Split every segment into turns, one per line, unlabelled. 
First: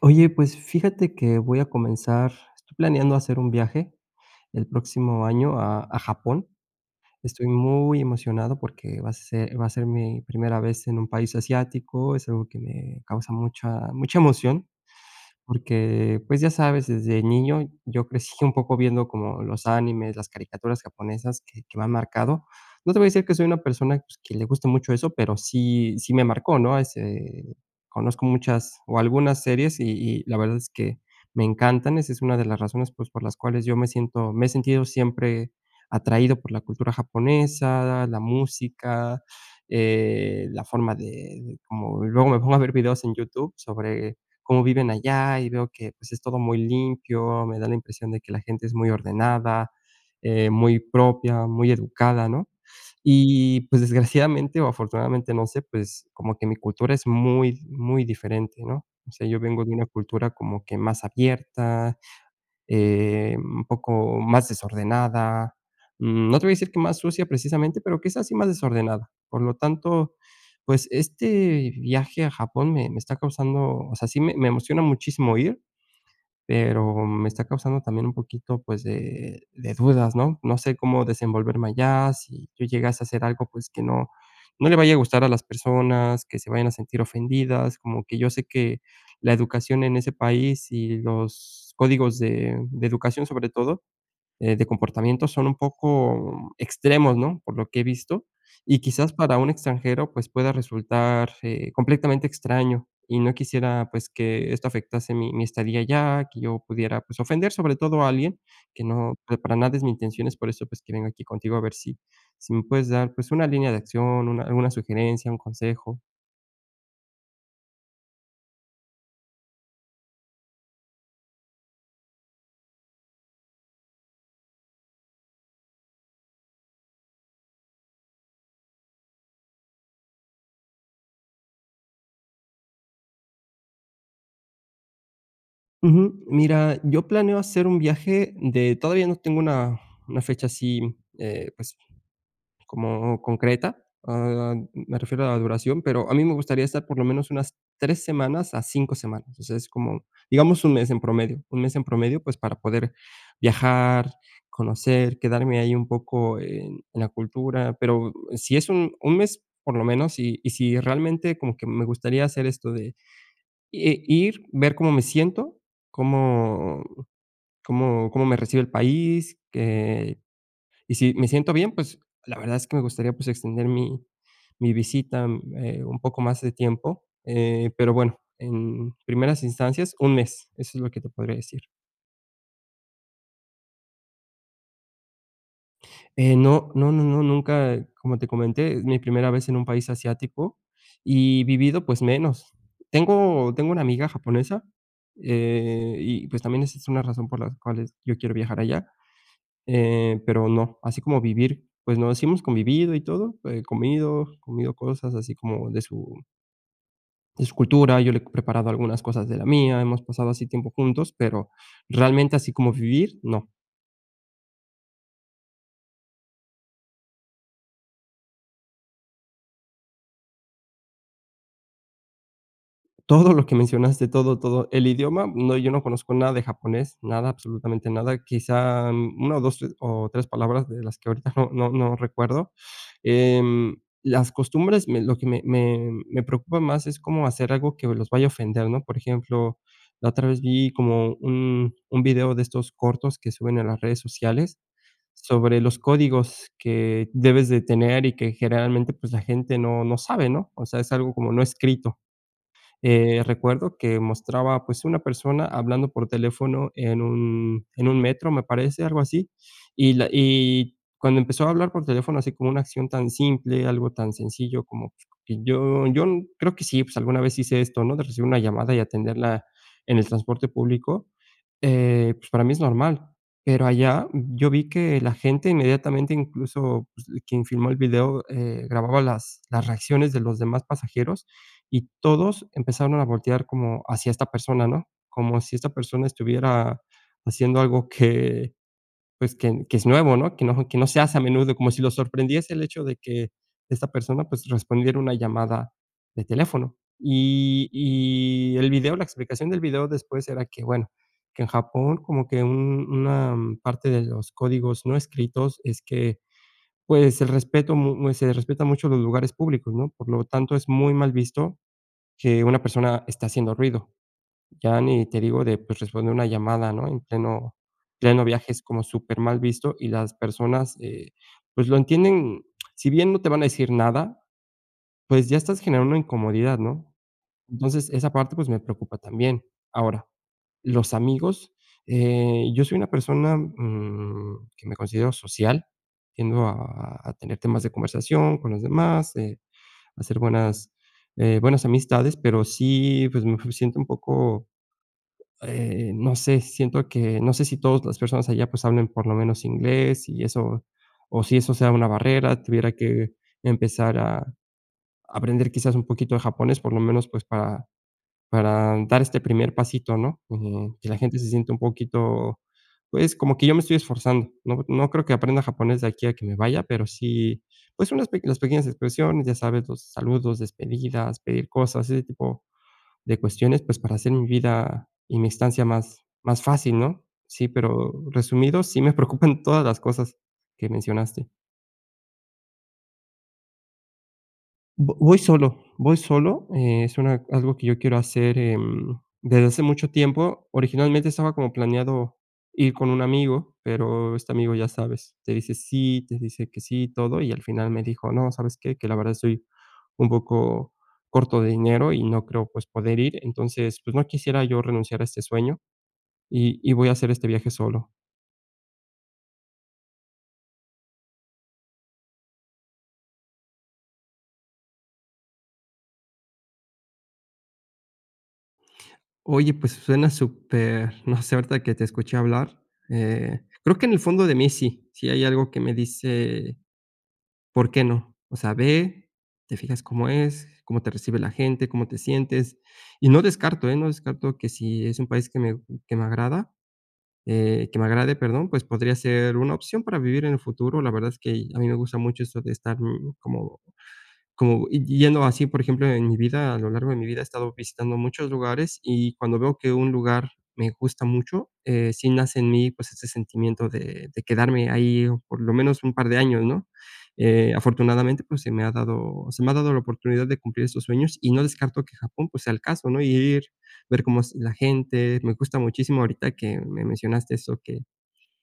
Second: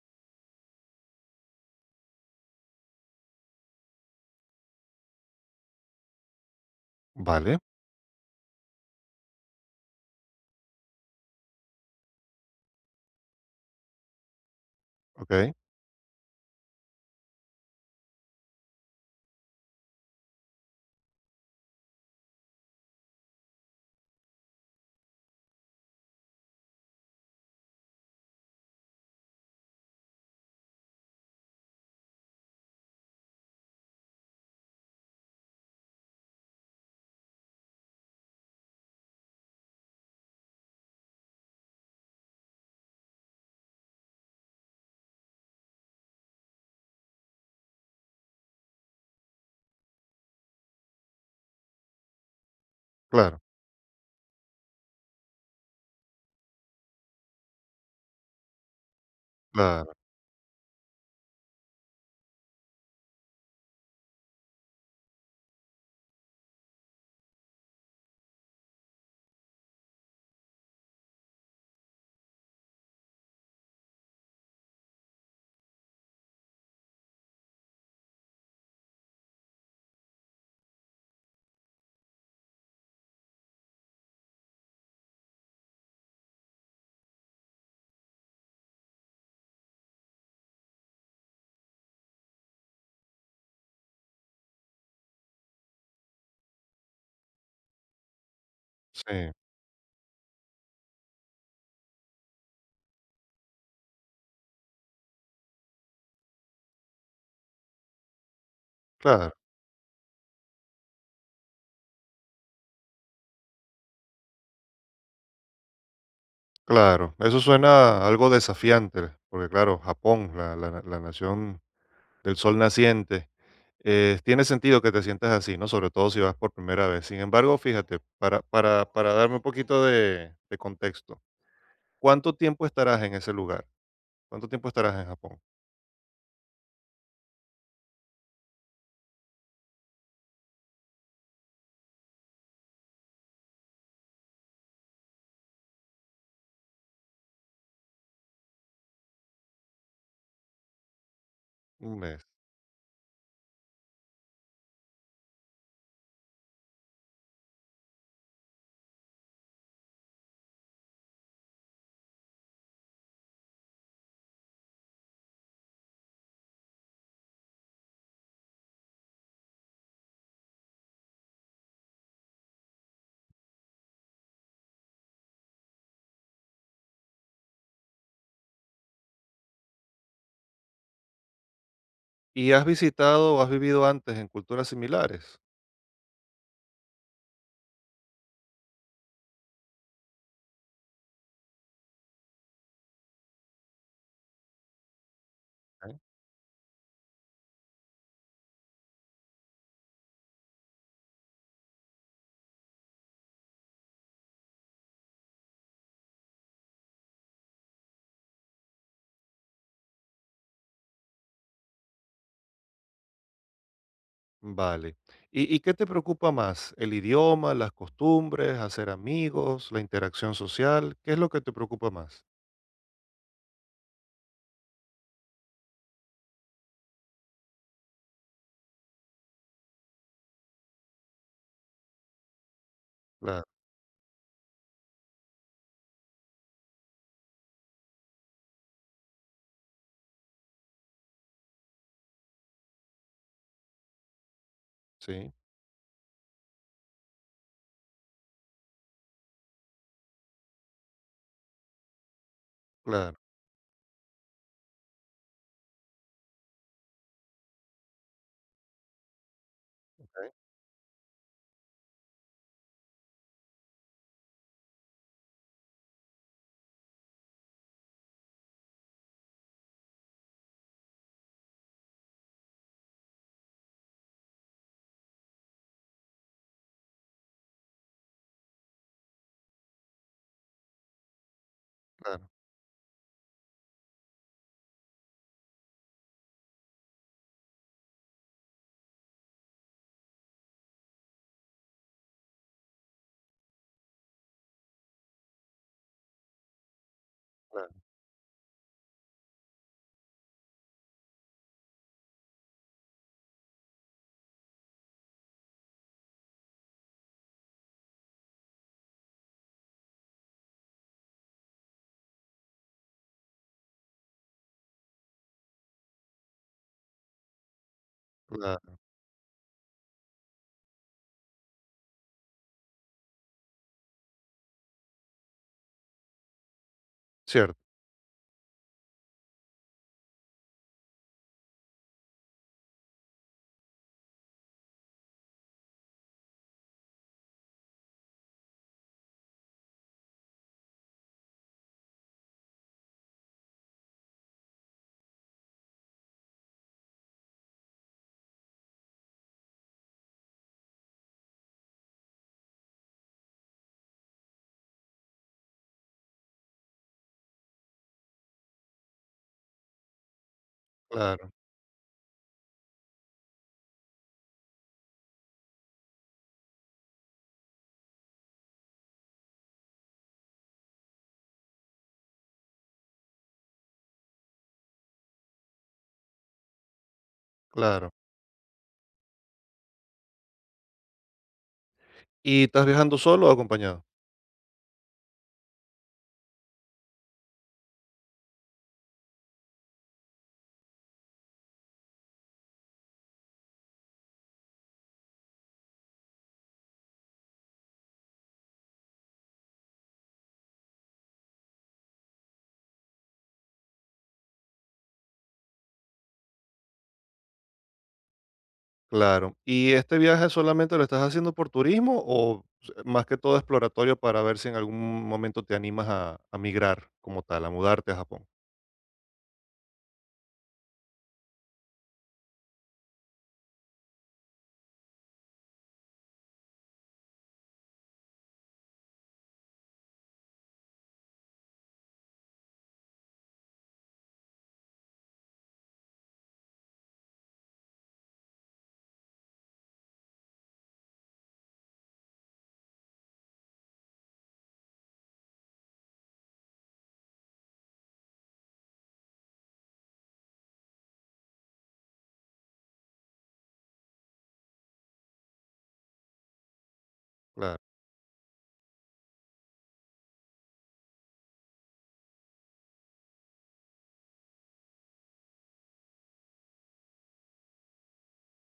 Oye, pues fíjate que voy a comenzar, estoy planeando hacer un viaje el próximo año a Japón. Estoy
Vale,
muy emocionado porque va a ser mi primera vez en un país asiático, es algo que me causa mucha, mucha emoción
okey.
porque, pues, ya sabes, desde niño yo crecí un poco viendo como los animes, las caricaturas japonesas que me han marcado. No te voy a decir que soy una persona, pues, que le guste mucho eso, pero sí sí me marcó, ¿no? Ese Conozco muchas o algunas series y la verdad es que me encantan. Esa es una de las razones, pues, por las cuales yo me he sentido siempre atraído por la cultura japonesa, la música, la forma de como luego me pongo a ver videos en YouTube sobre cómo viven allá y veo que, pues, es todo muy limpio, me da la impresión de que la gente es muy ordenada, muy propia, muy educada, ¿no?
Claro,
Y, pues, desgraciadamente o afortunadamente, no sé, pues, como que mi cultura es muy, muy diferente, ¿no? O sea, yo vengo de una
claro,
cultura como que más abierta, un poco más desordenada, no te voy a decir que más sucia precisamente, pero que es así más desordenada. Por lo tanto, pues, este viaje a Japón me está causando, o sea, sí me emociona muchísimo ir, pero me está causando también un poquito, pues, de dudas, ¿no? No sé cómo desenvolverme allá, si yo llegase a hacer algo, pues, que no no le vaya a gustar a las personas, que se vayan a sentir ofendidas, como que yo sé que la educación en ese país y los códigos de educación, sobre todo, de comportamientos son un poco extremos, ¿no? Por lo que he visto, y quizás
sí,
para un extranjero, pues, pueda resultar, completamente extraño, y no quisiera, pues, que esto afectase mi estadía allá, que yo pudiera, pues, ofender, sobre todo a alguien
claro,
que para nada es mi intención, es por eso, pues, que vengo aquí contigo a ver si si me puedes dar, pues, una línea de acción, una alguna sugerencia, un consejo.
claro. Eso suena algo desafiante, porque claro, Japón, la nación del sol naciente, tiene sentido que te sientas así, ¿no? Sobre todo si vas por primera vez. Sin embargo, fíjate, para darme un poquito de contexto, ¿cuánto tiempo estarás en ese lugar? ¿Cuánto tiempo estarás en Japón?
Ujú. Mira, yo planeo hacer un viaje de todavía no tengo una fecha así, pues como concreta, ah, me refiero a la duración, pero a mí me gustaría estar por lo menos unas 3 semanas a 5 semanas. O sea, es como, digamos, un mes en promedio, un mes en
Un
promedio,
mes.
pues, para poder viajar, conocer, quedarme ahí un poco en la cultura, pero si es un mes por lo menos, y si realmente como que me gustaría hacer esto de, ir, ver cómo me siento, cómo cómo me recibe el país, que y si me siento bien, pues, la verdad es que me gustaría, pues, extender mi visita, un poco más de tiempo, pero bueno, en primeras instancias, un mes, eso es lo que te podría decir.
¿Y has visitado o has vivido antes en culturas similares?
No, no, no, no, nunca, como te comenté, es mi primera vez en un país asiático y vivido, pues, menos. Tengo una amiga japonesa, y, pues, también esa es una razón por las cuales yo quiero viajar allá. Pero no, así como vivir, pues no, sí hemos convivido y todo, comido cosas así como de su cultura, yo le he preparado algunas cosas de la mía, hemos pasado así tiempo juntos, pero realmente así como vivir, no.
Vale. Y qué te preocupa más? ¿El idioma, las costumbres, hacer amigos, la interacción social? ¿Qué es lo que te preocupa más?
Todo lo que mencionaste, todo, todo. El idioma, no, yo no conozco nada de japonés, nada, absolutamente nada. Quizá, una o dos o 3 palabras de las que ahorita no recuerdo.
Claro,
Em, las costumbres, me lo que me preocupa más es cómo hacer algo que los vaya a ofender, ¿no? Por ejemplo, la otra vez vi como un video de estos cortos que suben a las redes sociales
sí,
sobre los códigos que debes de tener y que generalmente, pues, la gente no sabe, ¿no? O sea, es algo como no escrito.
claro,
Recuerdo que mostraba, pues, una persona hablando por teléfono en un metro, me parece, algo así,
ok,
y cuando empezó a hablar por teléfono, así como una acción tan simple, algo tan sencillo como que yo creo que sí, pues, alguna vez hice esto, ¿no?, de recibir una llamada y atenderla en el transporte público, pues, para mí es normal, pero allá yo vi que la gente inmediatamente, incluso, pues, quien filmó el video, grababa las reacciones de los demás pasajeros y
claro,
todos empezaron a voltear como hacia esta persona, ¿no? Como si esta persona estuviera haciendo algo que, pues, que es nuevo, ¿no? Que no se hace a menudo, como si los sorprendiese el hecho de que esta persona, pues, respondiera una llamada de teléfono.
claro,
Y el video, la explicación del video después era que, bueno, que en Japón como que un una parte de los códigos no escritos es que, pues, el respeto se respeta mucho los lugares públicos, ¿no? Por lo tanto, es muy mal visto que una persona está haciendo ruido. Ya ni te digo de, pues, responder una llamada, ¿no? En pleno viaje es
claro,
como súper mal visto y las personas, pues, lo entienden, si bien no te van a decir nada, pues, ya estás generando una incomodidad, ¿no?
cierto,
Entonces, esa parte, pues, me preocupa también. Ahora, los amigos, yo soy una persona, que me considero social, tiendo a tener temas de conversación con los demás, hacer buenas amistades, pero sí, pues, me siento un poco, no sé, siento que no sé si todas las personas allá, pues, hablen por lo menos inglés y eso, o si eso sea una barrera, tuviera que empezar a aprender quizás un poquito de japonés, por lo menos, pues, para dar este primer pasito, ¿no? Que la gente se
claro,
sienta un poquito, pues, como que yo me estoy esforzando. No creo que aprenda japonés de aquí a que me vaya, pero sí, pues, unas pe las pequeñas expresiones, ya sabes, los saludos, despedidas, pedir cosas, ese tipo de cuestiones, pues, para hacer mi vida y mi estancia más fácil, ¿no? Sí,
claro.
pero resumido, sí me preocupan todas las cosas que mencionaste.
¿Y estás viajando solo o acompañado?
Vo voy solo, es una algo que yo quiero hacer, desde hace mucho tiempo. Originalmente estaba como planeado ir con un amigo, pero este amigo, ya sabes, te dice sí, te dice que sí, todo, y al final me dijo: "No, ¿sabes qué? Que la verdad estoy un poco corto de dinero y no creo, pues, poder ir". Entonces, pues, no quisiera yo renunciar a este sueño y voy a hacer este viaje solo.
Claro. ¿Y este viaje solamente lo estás haciendo por turismo o s- más que todo exploratorio para ver si en algún momento te animas a migrar como tal, a mudarte a Japón?
Oye, pues suena súper, no sé, ahorita que te escuché hablar, creo que en el fondo de mí sí, sí hay algo que me dice, ¿por qué no? O sea, ve, te fijas cómo es, cómo te recibe la gente, cómo te sientes. Y no descarto, ¿eh? No descarto que si es un país que me agrada, que me agrade, perdón, pues podría ser una opción para vivir en el futuro. La verdad es que a mí me gusta mucho esto de estar como y yendo así, por ejemplo, en mi vida, a lo largo de mi vida he estado visitando muchos lugares y cuando veo que un lugar me gusta mucho, sí nace en mí, pues, ese sentimiento de quedarme ahí por lo menos un par de años, ¿no?
Claro.
Afortunadamente, pues, se me ha dado la oportunidad de cumplir esos sueños y no descarto que Japón, pues, sea el caso, ¿no? Y ir, ver cómo es la gente. Me gusta muchísimo ahorita que me mencionaste eso que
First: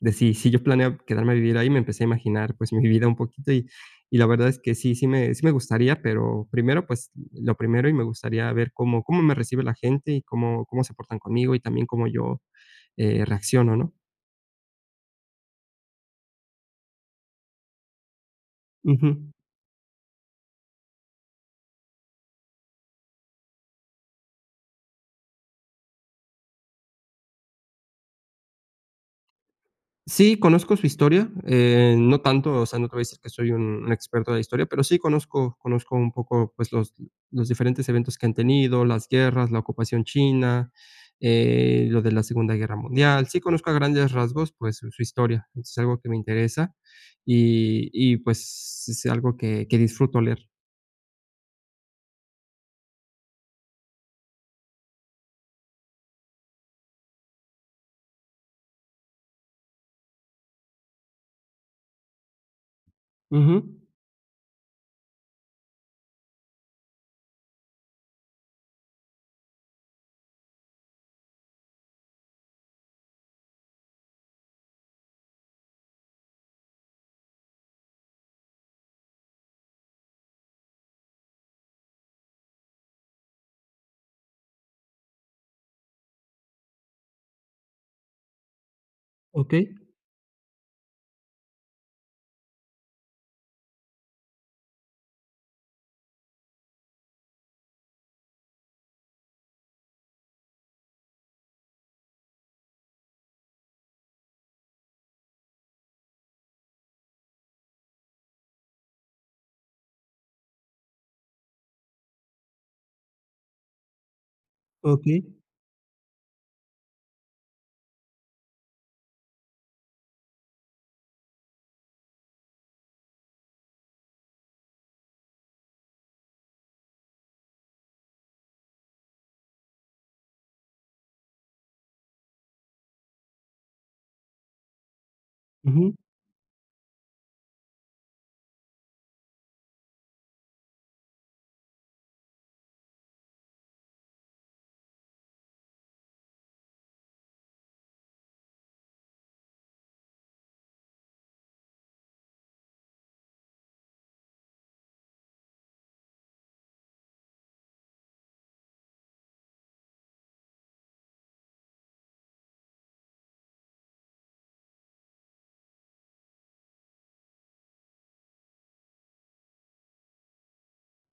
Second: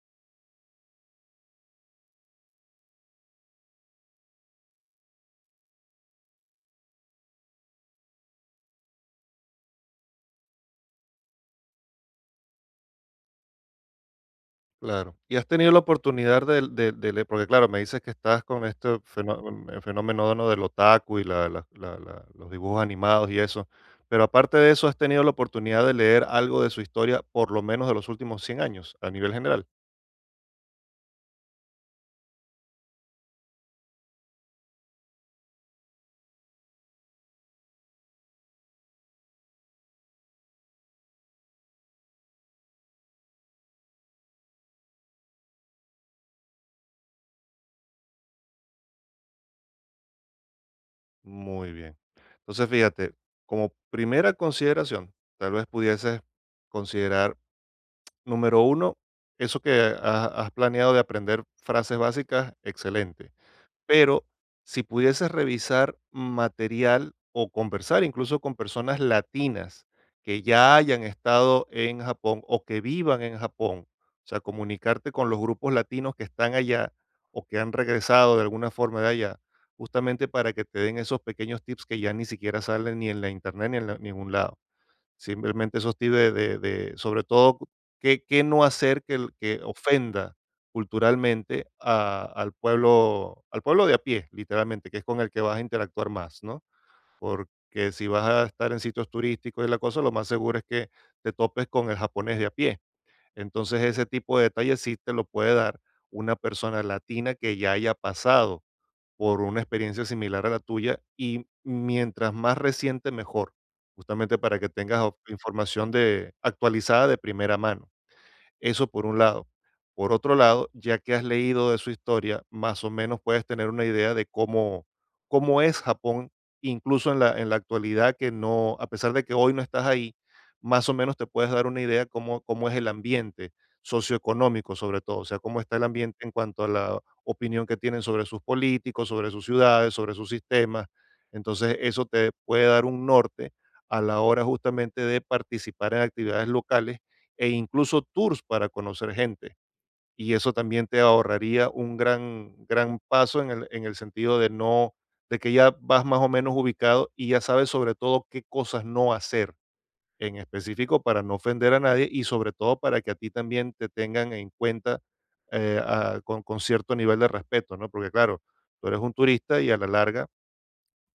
de si si yo planeo quedarme a vivir ahí, me empecé a imaginar, pues, mi vida un poquito y la verdad es que sí, sí me gustaría, pero lo primero y me gustaría ver cómo me recibe la gente y cómo se portan conmigo y también cómo yo, reacciono, ¿no?
Claro. ¿Y has tenido la oportunidad de de le porque claro, me dices que estás con este
Ujú.
fenó mm, el fenómeno, ¿no?, del otaku y la los dibujos animados y eso, pero aparte de eso, ¿has tenido la oportunidad de leer algo de su historia, por lo menos de los últimos 100 años, a nivel general?
Sí, conozco su historia, no tanto, o sea, no te voy a decir que soy un experto de la historia, pero sí conozco, un poco pues, los diferentes eventos que han tenido, las guerras, la ocupación china, lo de la Segunda Guerra Mundial. Sí conozco a grandes rasgos pues, su historia, es algo que me interesa y, pues es algo que disfruto leer.
Muy bien. Entonces, fíjate, como primera consideración, tal vez pudieses considerar, número uno, eso que has planeado de aprender frases básicas, excelente.
Ujú,
Pero si pudieses revisar material o conversar incluso con personas latinas que ya hayan estado en Japón o que vivan en Japón, o sea, comunicarte con los grupos latinos que están allá o que han regresado de alguna forma de allá, justamente para que te den esos pequeños tips que ya ni siquiera salen ni en la internet ni en la- ningún lado. Simplemente esos tips de sobre todo, qué no hacer que el
ok,
que ofenda culturalmente a al pueblo de a pie, literalmente, que es con el que vas a interactuar más, ¿no? Porque si vas a estar en sitios turísticos y la cosa, lo más seguro es que te topes con el japonés de a pie. Entonces, ese tipo de detalles sí te lo puede dar una persona latina que ya haya pasado por una experiencia similar a la tuya y mientras más reciente mejor, justamente para que tengas
ok,
o- información de actualizada de primera mano. Eso por un lado. Por otro lado, ya que has leído de su historia, más o menos puedes tener una idea de cómo, cómo es Japón, incluso en la actualidad, que no, a pesar de que hoy no estás ahí, más o menos te puedes dar una idea cómo, cómo es el ambiente socioeconómico, sobre todo, o sea, cómo está el
ujú,
ambiente en cuanto a la opinión que tienen sobre sus políticos, sobre sus ciudades, sobre sus sistemas. Entonces, eso te puede dar un norte a la hora justamente de participar en actividades locales e incluso tours para conocer gente. Y eso también te ahorraría un gran, gran paso en el sentido de no, de que ya vas más o menos ubicado y ya sabes sobre todo qué cosas no hacer en específico para no ofender a nadie y sobre todo para que a ti también te tengan en cuenta a- con cierto nivel de respeto, ¿no? Porque claro, tú eres un turista y a la larga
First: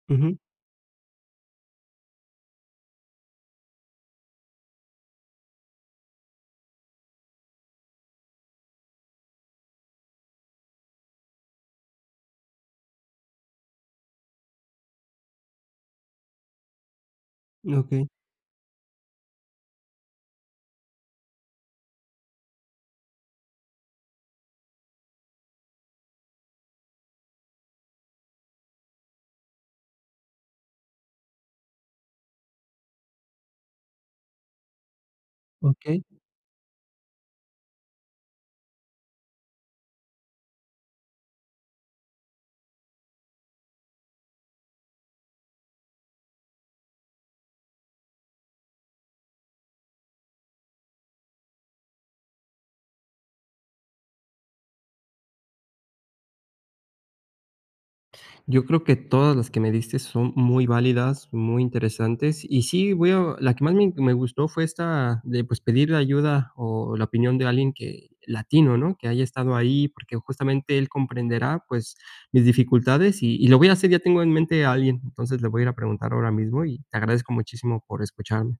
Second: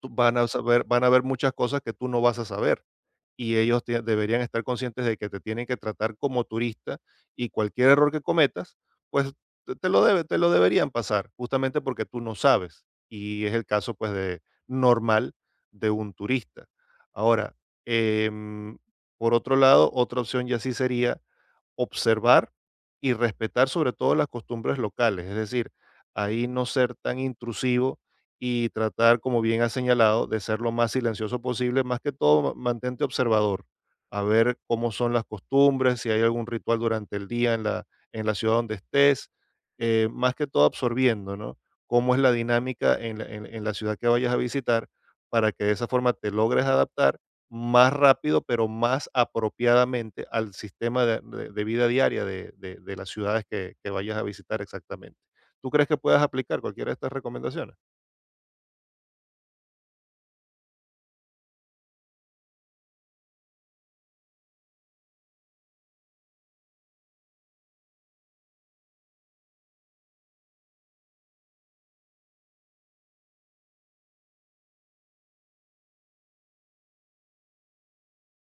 tú van
ujú,
a saber van a ver muchas cosas que tú no vas a saber, y ellos tie deberían estar conscientes de que te tienen que tratar como turista, y cualquier error que cometas, pues, te te lo debe te lo deberían pasar, justamente porque tú no sabes, y es el caso, pues, de normal de un turista. Ahora,
ok,
em, por otro lado, otra opción ya sí sería observar y respetar sobre todo las costumbres locales, es decir, ahí no ser tan intrusivo y tratar, como bien has señalado, de ser lo más silencioso posible, más que todo ma- mantente observador, a ver cómo son las costumbres,
ok.
si hay algún ritual durante el día en la ciudad donde estés, más que todo absorbiendo, ¿no? Cómo es la dinámica en la ciudad que vayas a visitar para que de esa forma te logres adaptar más rápido, pero más apropiadamente al sistema de vida diaria de las ciudades que vayas a visitar exactamente. ¿Tú crees que puedas aplicar cualquiera de estas recomendaciones?
Yo creo que todas las que me diste son muy válidas, muy interesantes. Y sí, voy a la que más me gustó fue esta de, pues, pedir ayuda o la opinión de alguien que latino, ¿no? Que haya estado ahí, porque justamente él comprenderá, pues, mis dificultades y lo voy a hacer, ya tengo en mente a alguien, entonces le voy a ir a preguntar ahora mismo y te agradezco muchísimo por escucharme.